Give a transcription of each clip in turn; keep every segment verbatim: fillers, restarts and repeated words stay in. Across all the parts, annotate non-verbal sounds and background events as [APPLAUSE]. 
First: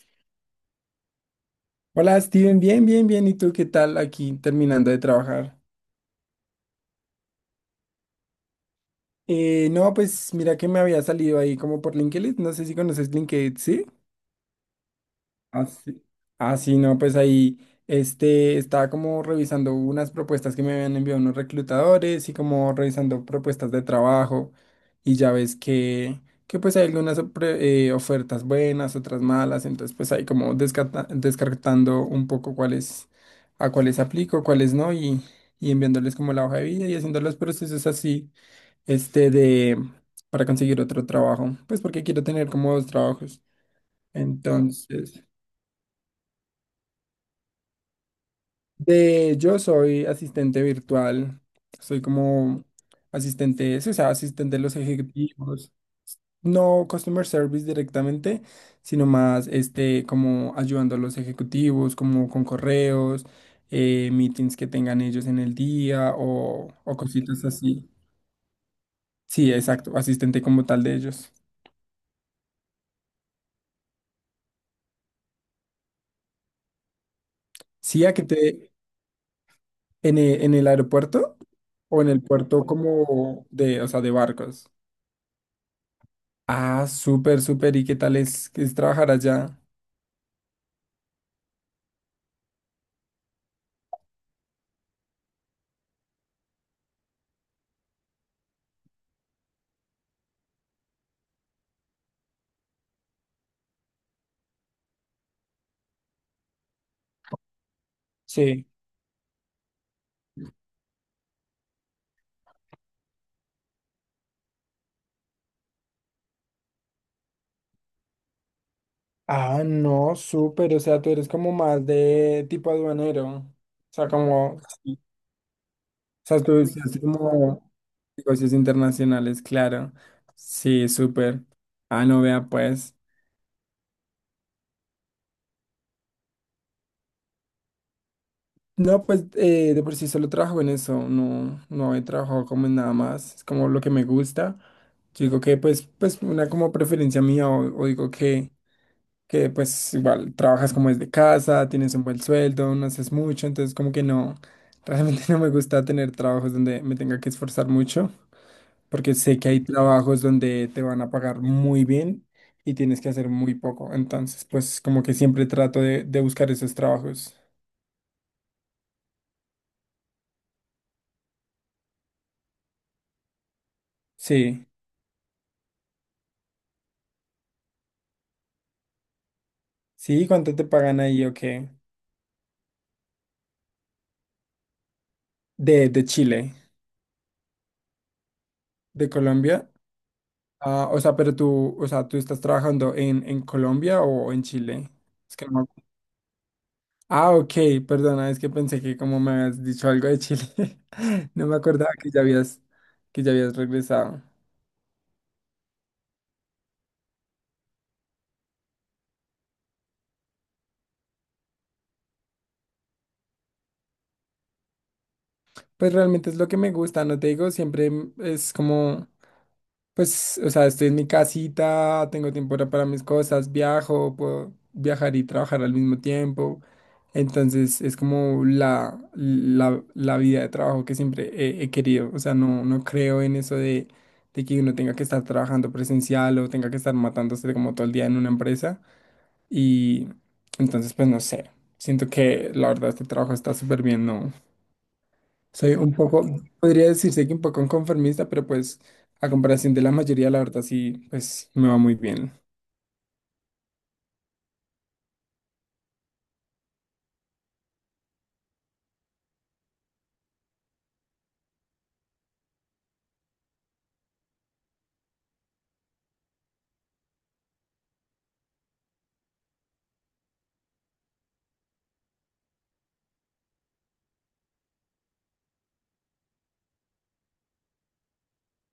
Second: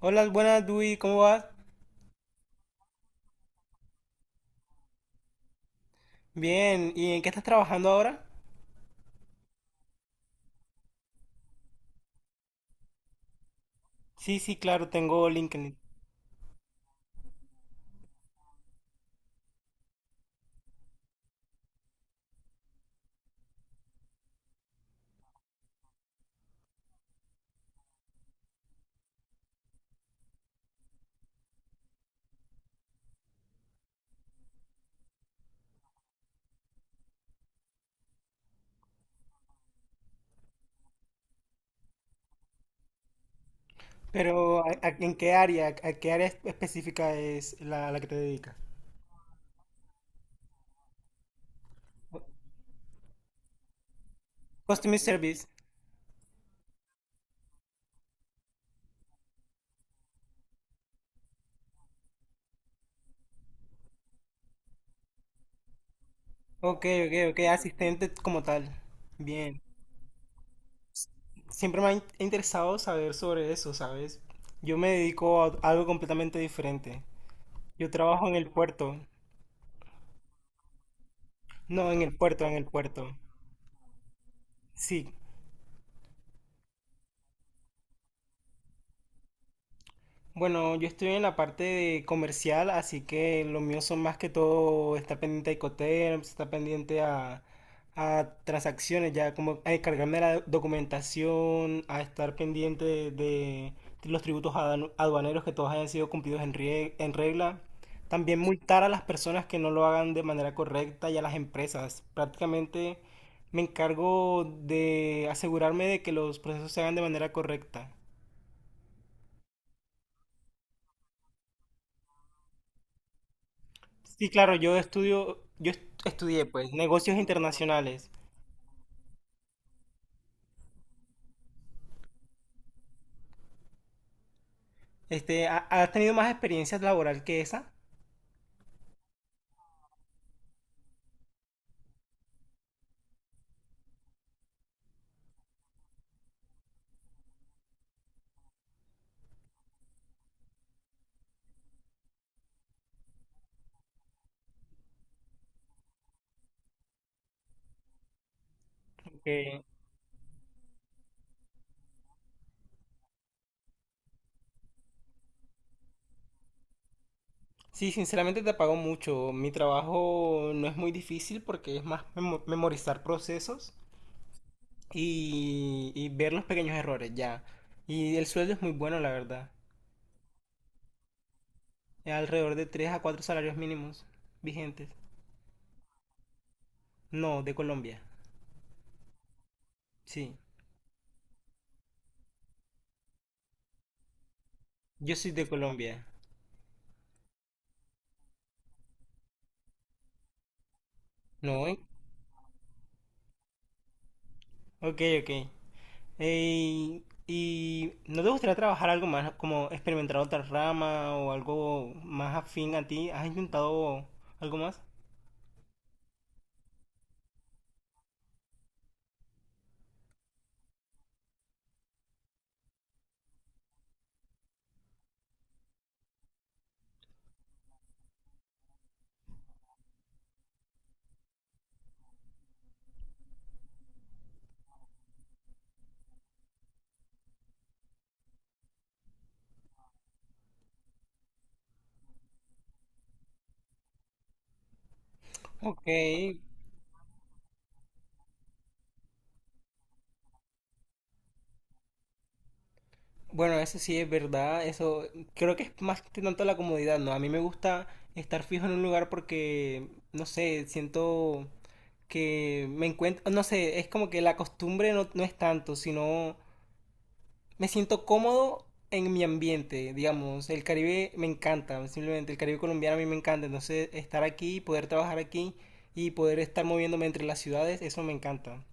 Hola, buenas, Dui, ¿cómo vas? Hola Steven, bien, bien, bien. ¿Y tú qué tal aquí terminando de trabajar? Bien, ¿y en qué estás trabajando ahora? Eh, no, pues mira que me había salido ahí como por LinkedIn. No sé si conoces LinkedIn, ¿sí? Sí, sí, claro, tengo Ah, LinkedIn. sí. Ah, sí, no, pues ahí este, estaba como revisando unas propuestas que me habían enviado unos reclutadores y como revisando propuestas de trabajo, y ya ves que, que pues hay algunas opre- eh, ofertas buenas, otras malas. Entonces pues ahí como descarta- descartando un poco cuáles a cuáles aplico, cuáles no, y, y enviándoles como la hoja de vida y haciendo los procesos así, este de para conseguir otro trabajo, pues porque quiero tener como dos trabajos. Pero, ¿a- a- ¿en Entonces. qué área? ¿A qué área espe- específica es la, la que te dedicas? De, yo soy asistente virtual, soy como asistente, sí, o sea, asistente de los Customer Service. ejecutivos, no customer service directamente, sino más este, como ayudando a los ejecutivos, como con correos, eh, meetings que tengan ellos en el día o, Ok, o ok, ok, cositas así. asistente como tal. Sí, Bien. exacto, asistente como tal de ellos. Siempre me ha in- interesado saber sobre eso, ¿sabes? Yo me dedico a algo completamente diferente. Yo Sí, a que trabajo en el te, puerto. en e- en el aeropuerto, No, en o en el el puerto, en el puerto puerto. como de, o sea, de barcos. Sí. Ah, súper, súper. ¿Y qué tal es, es trabajar allá? Bueno, yo estoy en la parte de comercial, así que lo mío son más que todo, está pendiente a Incoterms, está pendiente a, a transacciones, ya como a encargarme de la documentación, a estar pendiente de, de los tributos aduan- aduaneros que todos hayan sido cumplidos en, rie- en regla. También Sí. multar a las personas que no lo hagan de manera correcta y a las empresas. Prácticamente me encargo de asegurarme de que los procesos se hagan de manera correcta. Ah, no, súper. O sea, tú eres como más de tipo aduanero. O sea, Sí, claro, como. yo Sí. estudio, yo est- O sea, estudié tú pues estás negocios como internacionales. negocios internacionales, claro. Sí, súper. Ah, no, vea, pues. Este, ¿ha- ¿has tenido más experiencia laboral que esa? No, pues eh, de por sí solo trabajo en eso. No, no he trabajado como en nada más. Es como lo que me gusta. Yo digo que, pues, pues una como preferencia mía, o, o digo que. que pues igual trabajas como desde casa, tienes un buen sueldo, no haces mucho, entonces como que no, realmente [LAUGHS] no me gusta tener trabajos donde me tenga que esforzar mucho, porque sé que hay Porque trabajos donde te van a pagar muy bien y tienes que hacer muy poco, entonces pues como que siempre trato de, de buscar esos trabajos. sí, sinceramente te pago mucho. Mi trabajo no es muy difícil porque es más memo- memorizar procesos Sí, y, y ver los pequeños errores ya. Y el sueldo es muy bueno, la verdad. sí, ¿cuánto te pagan ahí o qué? Es alrededor de tres a cuatro salarios mínimos vigentes. De, de Chile, No, de Colombia. de Colombia. Sí, Ah, o sea, pero tú, o sea, ¿tú estás trabajando en, en, Colombia o en Chile? yo soy Es de que no. Colombia. Ah, ok, perdona, es que pensé que como me habías dicho algo de Chile, [LAUGHS] no me No, ¿eh? acordaba que ya habías, que ya habías regresado. Ok, ok. Eh, ¿y no te gustaría trabajar algo más, como experimentar otra rama o algo más afín a ti? ¿Has intentado algo más? Pues realmente es lo que me gusta, no te digo, siempre m- es como, pues, o sea, estoy en mi casita, tengo tiempo para para mis cosas, viajo, puedo viajar y trabajar al mismo tiempo. Entonces es como la, la, la vida de trabajo que siempre he, he querido. O sea, no, no creo en eso de, de que uno tenga que estar trabajando presencial o tenga que estar matándose como todo el día en una empresa. Y entonces, pues no sé, siento que la verdad este trabajo está súper bien, ¿no? Soy Ok, un poco, podría decirse que un poco conformista, pero pues a comparación de la mayoría, la verdad sí, pues me va muy bien. bueno, eso sí es verdad, eso creo que es más que tanto la comodidad, ¿no? A mí me gusta estar fijo en un lugar porque, no sé, siento que me encuentro, no sé, es como que la costumbre no, no es tanto, sino me siento cómodo en mi ambiente, digamos, el Caribe me encanta, simplemente el Caribe colombiano a mí me encanta, entonces estar aquí, poder trabajar aquí y poder estar moviéndome entre las ciudades, eso me encanta,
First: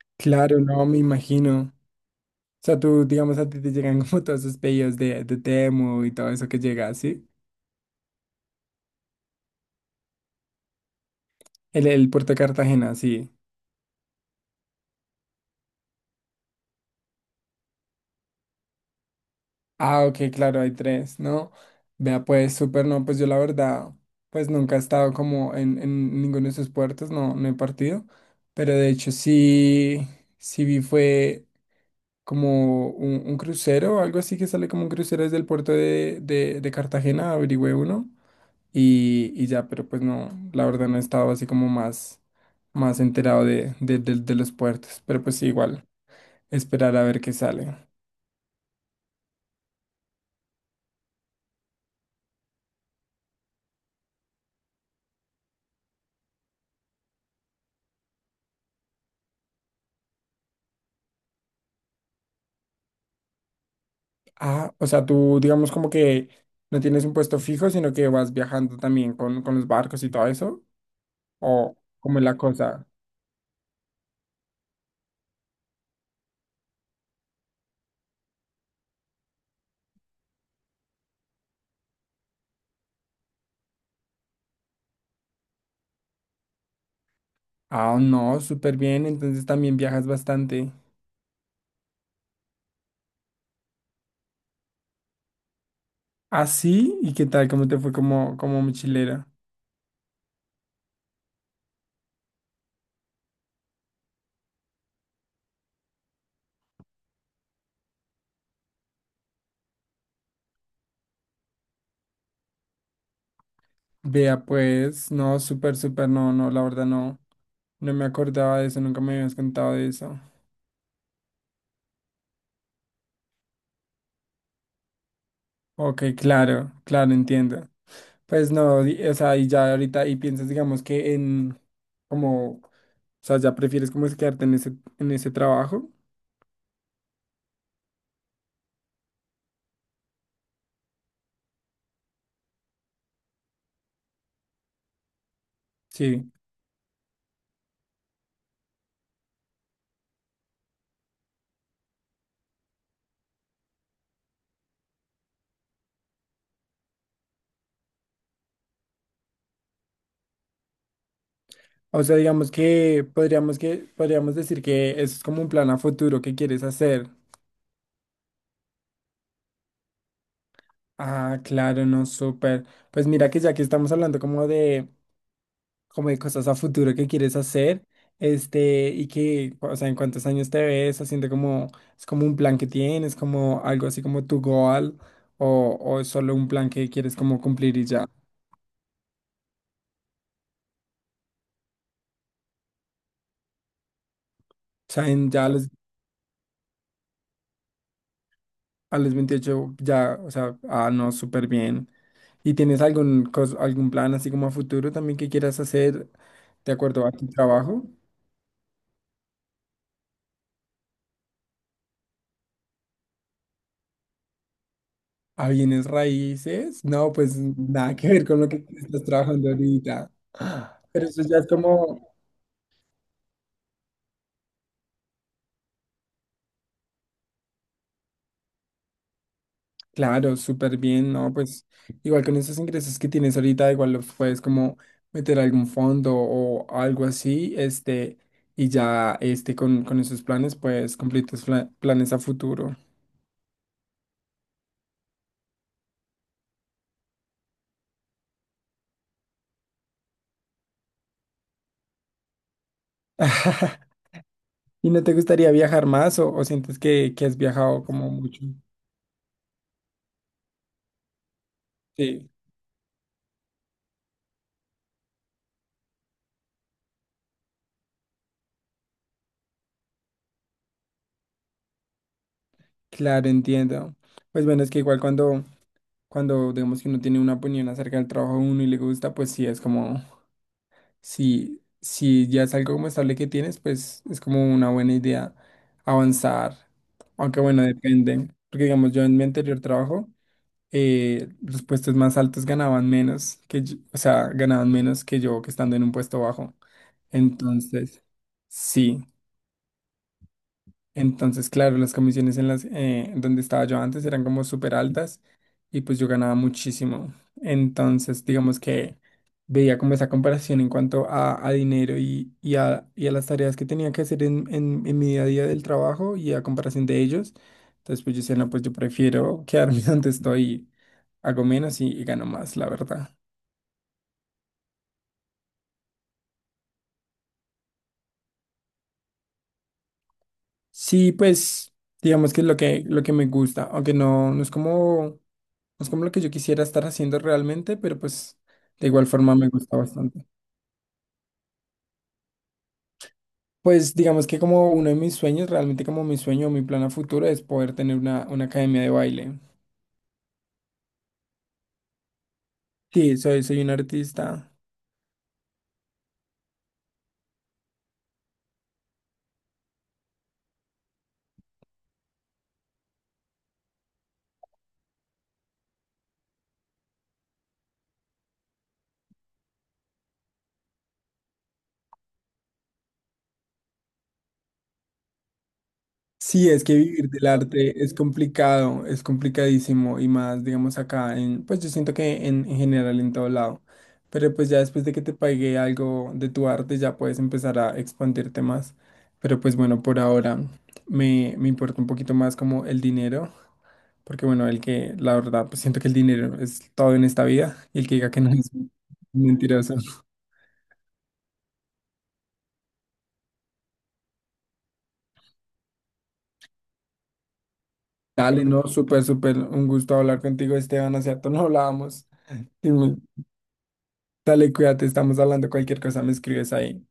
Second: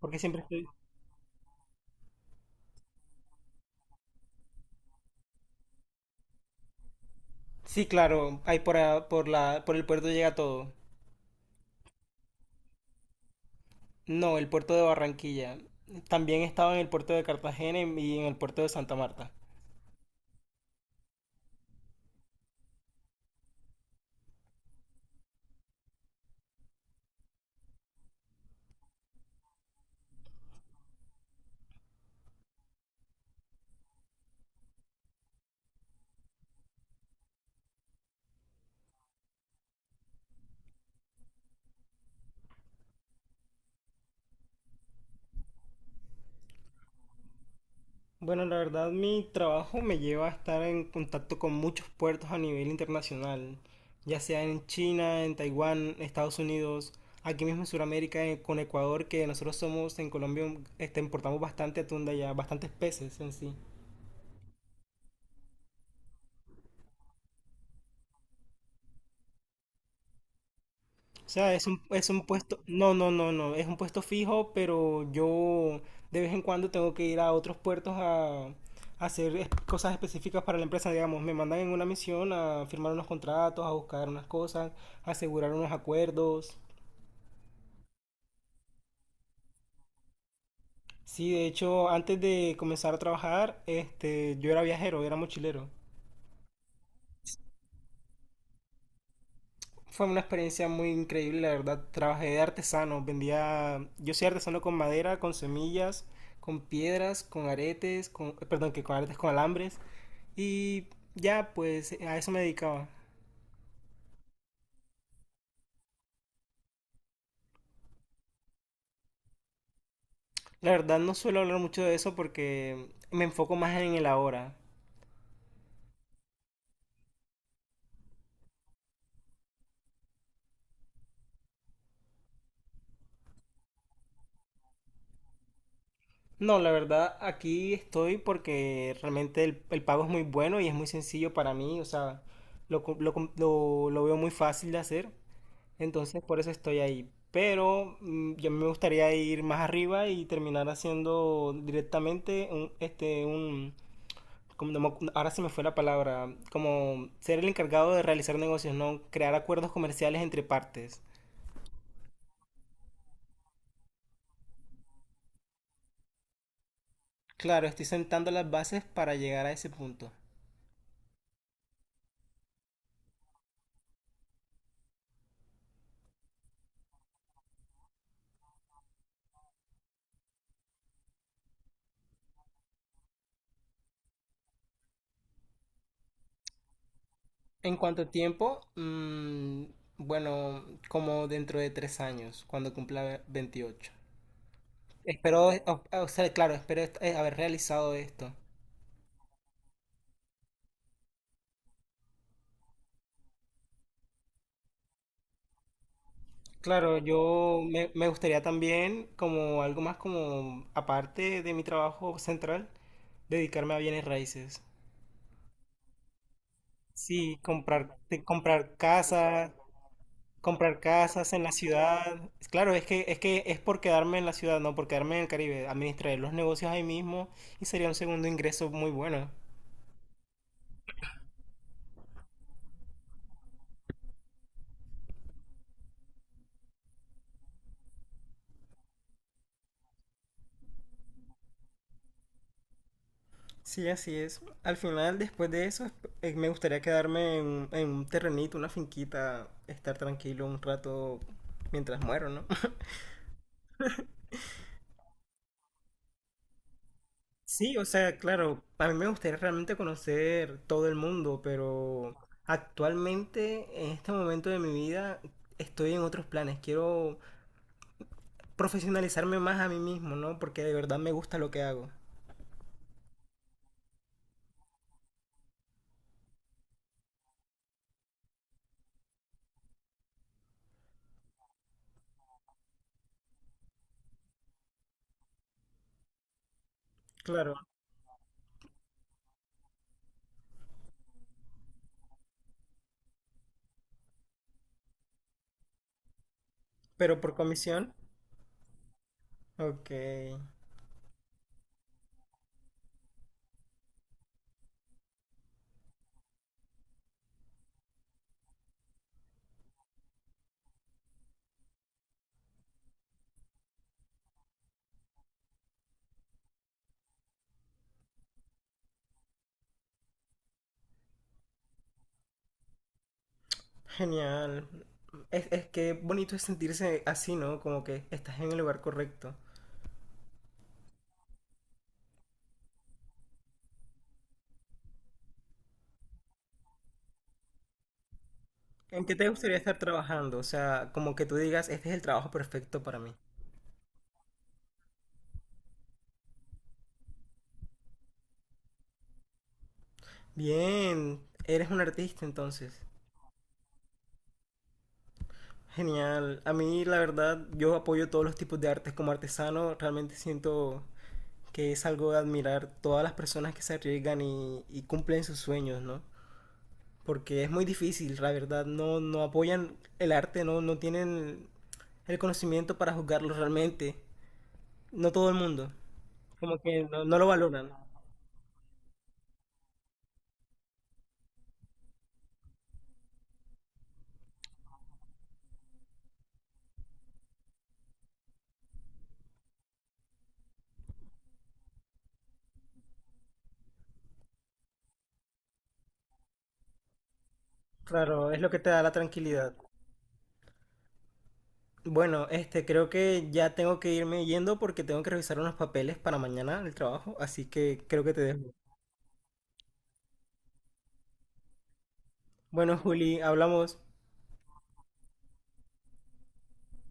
porque siempre Claro, estoy. no me imagino. O sea, tú, digamos, a ti te llegan [LAUGHS] como todos esos pedidos de, de Temu y todo eso que llega, ¿sí? Sí, claro, ahí por, a- por la, por el puerto llega todo. El, el puerto de Cartagena, sí. No, el puerto de Barranquilla. También he estado en el puerto de Cartagena y en el puerto de Santa Marta. Ah, ok, claro, hay tres, ¿no? Vea, pues súper. No, pues yo la verdad, pues nunca he estado como en, en, ninguno de esos puertos, no, no he partido, pero de hecho sí, sí vi fue como un, un crucero o algo así, que sale como un crucero desde el puerto de, de, de Cartagena, averigüé uno, y, y ya, pero pues no, la verdad no he estado así como más, más enterado de, de, de de los puertos, pero pues sí, igual, esperar a ver qué sale. Bueno, la verdad mi trabajo me lleva a estar en contacto con muchos puertos a nivel internacional, ya sea en China, en Taiwán, Estados Unidos, aquí mismo en Sudamérica, eh, con Ecuador, que nosotros somos en Colombia, un- este, importamos bastante atún de allá, bastantes peces en sí. Ah, o sea, tú digamos como que no tienes un puesto fijo, sino que vas viajando también con, con los barcos y todo eso. O sea, es ¿O un, es cómo un es la puesto, cosa? no, no, no, no, es un puesto fijo, pero yo de vez en cuando tengo que ir a otros puertos a, a hacer es- cosas específicas para la empresa, digamos, me mandan en una misión a firmar unos contratos, a buscar unas cosas, a asegurar unos acuerdos. Ah, no, súper bien. Entonces también viajas bastante. Sí, de hecho, antes de comenzar a trabajar, este, yo era viajero, era mochilero. Ah, sí. ¿Y qué tal? ¿Cómo te fue como, como mochilera? Fue una experiencia muy increíble, la verdad. Trabajé de artesano, vendía, yo soy artesano con madera, con semillas, con piedras, con aretes, con, eh, perdón, que con aretes, con alambres. Y ya, pues a eso me dedicaba. Vea, pues, no, súper, súper, no, no, la verdad no. No me acordaba de eso, nunca me habías contado de eso. La verdad no suelo hablar mucho de eso porque me enfoco más en el ahora. Ok, claro, claro, entiendo. Pues no, di- o sea, y ya ahorita, y piensas, digamos, que en, como, o sea, ya prefieres como es quedarte en ese, en ese, trabajo, No, la verdad aquí estoy porque realmente el, el pago es muy bueno y es muy sencillo para mí, o sea, lo, co- lo com- lo- lo veo muy fácil de hacer. Entonces sí. por eso estoy ahí. Pero mm, yo me gustaría ir más arriba y terminar haciendo directamente un, este, un, como no me acu- ahora se me fue la palabra, como ser el encargado de realizar negocios, no crear acuerdos comerciales entre partes. O sea, digamos que podríamos que, podríamos decir que eso es como un plan a futuro que quieres hacer. Claro, estoy sentando las bases para llegar a ese punto. Ah, claro, no, súper. Pues mira que ya que estamos hablando como de como de cosas a futuro que quieres hacer, este, y que, o sea, en cuántos años te ves haciendo como, es como un plan que tienes, como algo así como tu goal, o, o es solo un plan que quieres como En cumplir y cuanto ya. O a tiempo, mm, bueno, como dentro de tres años, cuando cumpla veintiocho. sea, en- ya Espero, a los, o, o sea, claro, espero est- eh, haber realizado esto. a los veintiocho ya, o sea, ah, no, súper bien. ¿Y tienes algún, cos- algún plan así como a futuro también que quieras hacer de Claro, acuerdo a tu yo trabajo? me, me gustaría también, como algo más como aparte de mi trabajo central, dedicarme a bienes raíces. ¿A bienes raíces? No, pues Sí, comprar, nada que te- ver con lo que comprar estás trabajando casas, ahorita. comprar Pero eso casas ya en es la como. ciudad. Claro, es que, es que es por quedarme en la ciudad, no por quedarme en el Caribe. Administrar los negocios ahí mismo y sería un segundo ingreso muy bueno. Claro, súper bien, ¿no? Pues igual con esos ingresos que tienes ahorita, igual los puedes como meter a algún fondo o algo así, este, y ya este, con, con esos planes, pues cumplir tus fla- planes a futuro. Sí, así es. Al final, después de eso, esp- eh, me gustaría quedarme en, en un terrenito, una finquita, estar tranquilo un rato mientras muero, ¿no? [LAUGHS] ¿Y no te gustaría viajar más o, o sientes que, que has Sí, viajado o como sea, mucho? claro, a mí me gustaría realmente conocer todo el mundo, pero Sí, actualmente, en este momento de mi vida, estoy en otros planes. Quiero profesionalizarme más a mí mismo, ¿no? Porque de verdad me gusta lo que hago. claro, entiendo. Pues bueno, es que igual cuando, cuando digamos que uno tiene una opinión acerca del trabajo de uno y le gusta, pues sí, es como. Si, si ya es algo como estable que tienes, pues es como una buena idea avanzar. Aunque Claro, bueno, depende. Porque digamos, yo en mi anterior trabajo, eh, los puestos más altos ganaban menos que yo, o sea, ganaban menos que yo que estando en un puesto bajo. pero por comisión. Entonces, sí. Ok, Entonces, claro, las comisiones en las eh, donde estaba yo antes eran como súper altas, y pues yo ganaba muchísimo. Entonces, digamos que veía como esa comparación en cuanto a, a dinero y, y, a, y a las tareas que tenía que hacer en, en, en mi día a día del trabajo y a comparación de ellos. Entonces, pues yo decía, no, pues yo prefiero quedarme [LAUGHS] donde estoy, hago menos y, y gano más, la verdad. genial. Es, es que bonito es sentirse así, ¿no? Como que estás en el lugar correcto. Sí, pues digamos que es lo que, lo que, me gusta, aunque no, no es como. Es como lo que yo quisiera estar haciendo realmente, pero pues de ¿En igual qué te forma me gustaría gusta estar bastante. trabajando? O sea, como que tú digas, este es el trabajo perfecto para mí. Pues digamos que como uno de mis sueños, realmente como mi sueño o mi plan a futuro es poder tener una, una, academia de baile. Bien, eres un artista entonces. Sí, soy, soy un artista. Genial. A mí, la verdad, yo apoyo todos los tipos de artes como artesano. Realmente siento que es algo de admirar todas las personas que se arriesgan y, y cumplen sus sueños, ¿no? Porque es muy difícil, la verdad. No, no apoyan el arte, no, no tienen el conocimiento para juzgarlo realmente. No todo el mundo. Sí, Como es que que no, vivir no lo del valoran. arte es complicado, es complicadísimo y más, digamos, acá en, pues yo siento que en, en general en todo lado. Pero pues ya después de que te pague algo de tu arte, ya puedes empezar a expandirte más. Pero pues bueno, por ahora me, me importa un poquito más como el dinero. Porque bueno, el que, la verdad, pues siento que el dinero es todo en esta vida, y el que diga que no Claro, es lo es que te da la tranquilidad. mentiroso. Bueno, este, creo que ya tengo que irme yendo porque tengo que revisar unos papeles para mañana el trabajo, así que creo que te dejo. Dale, no, súper, súper, un gusto hablar contigo, Esteban, hace cierto, no hablábamos. Bueno, Dime. Juli, hablamos. Dale, cuídate, estamos hablando cualquier cosa, me escribes ahí.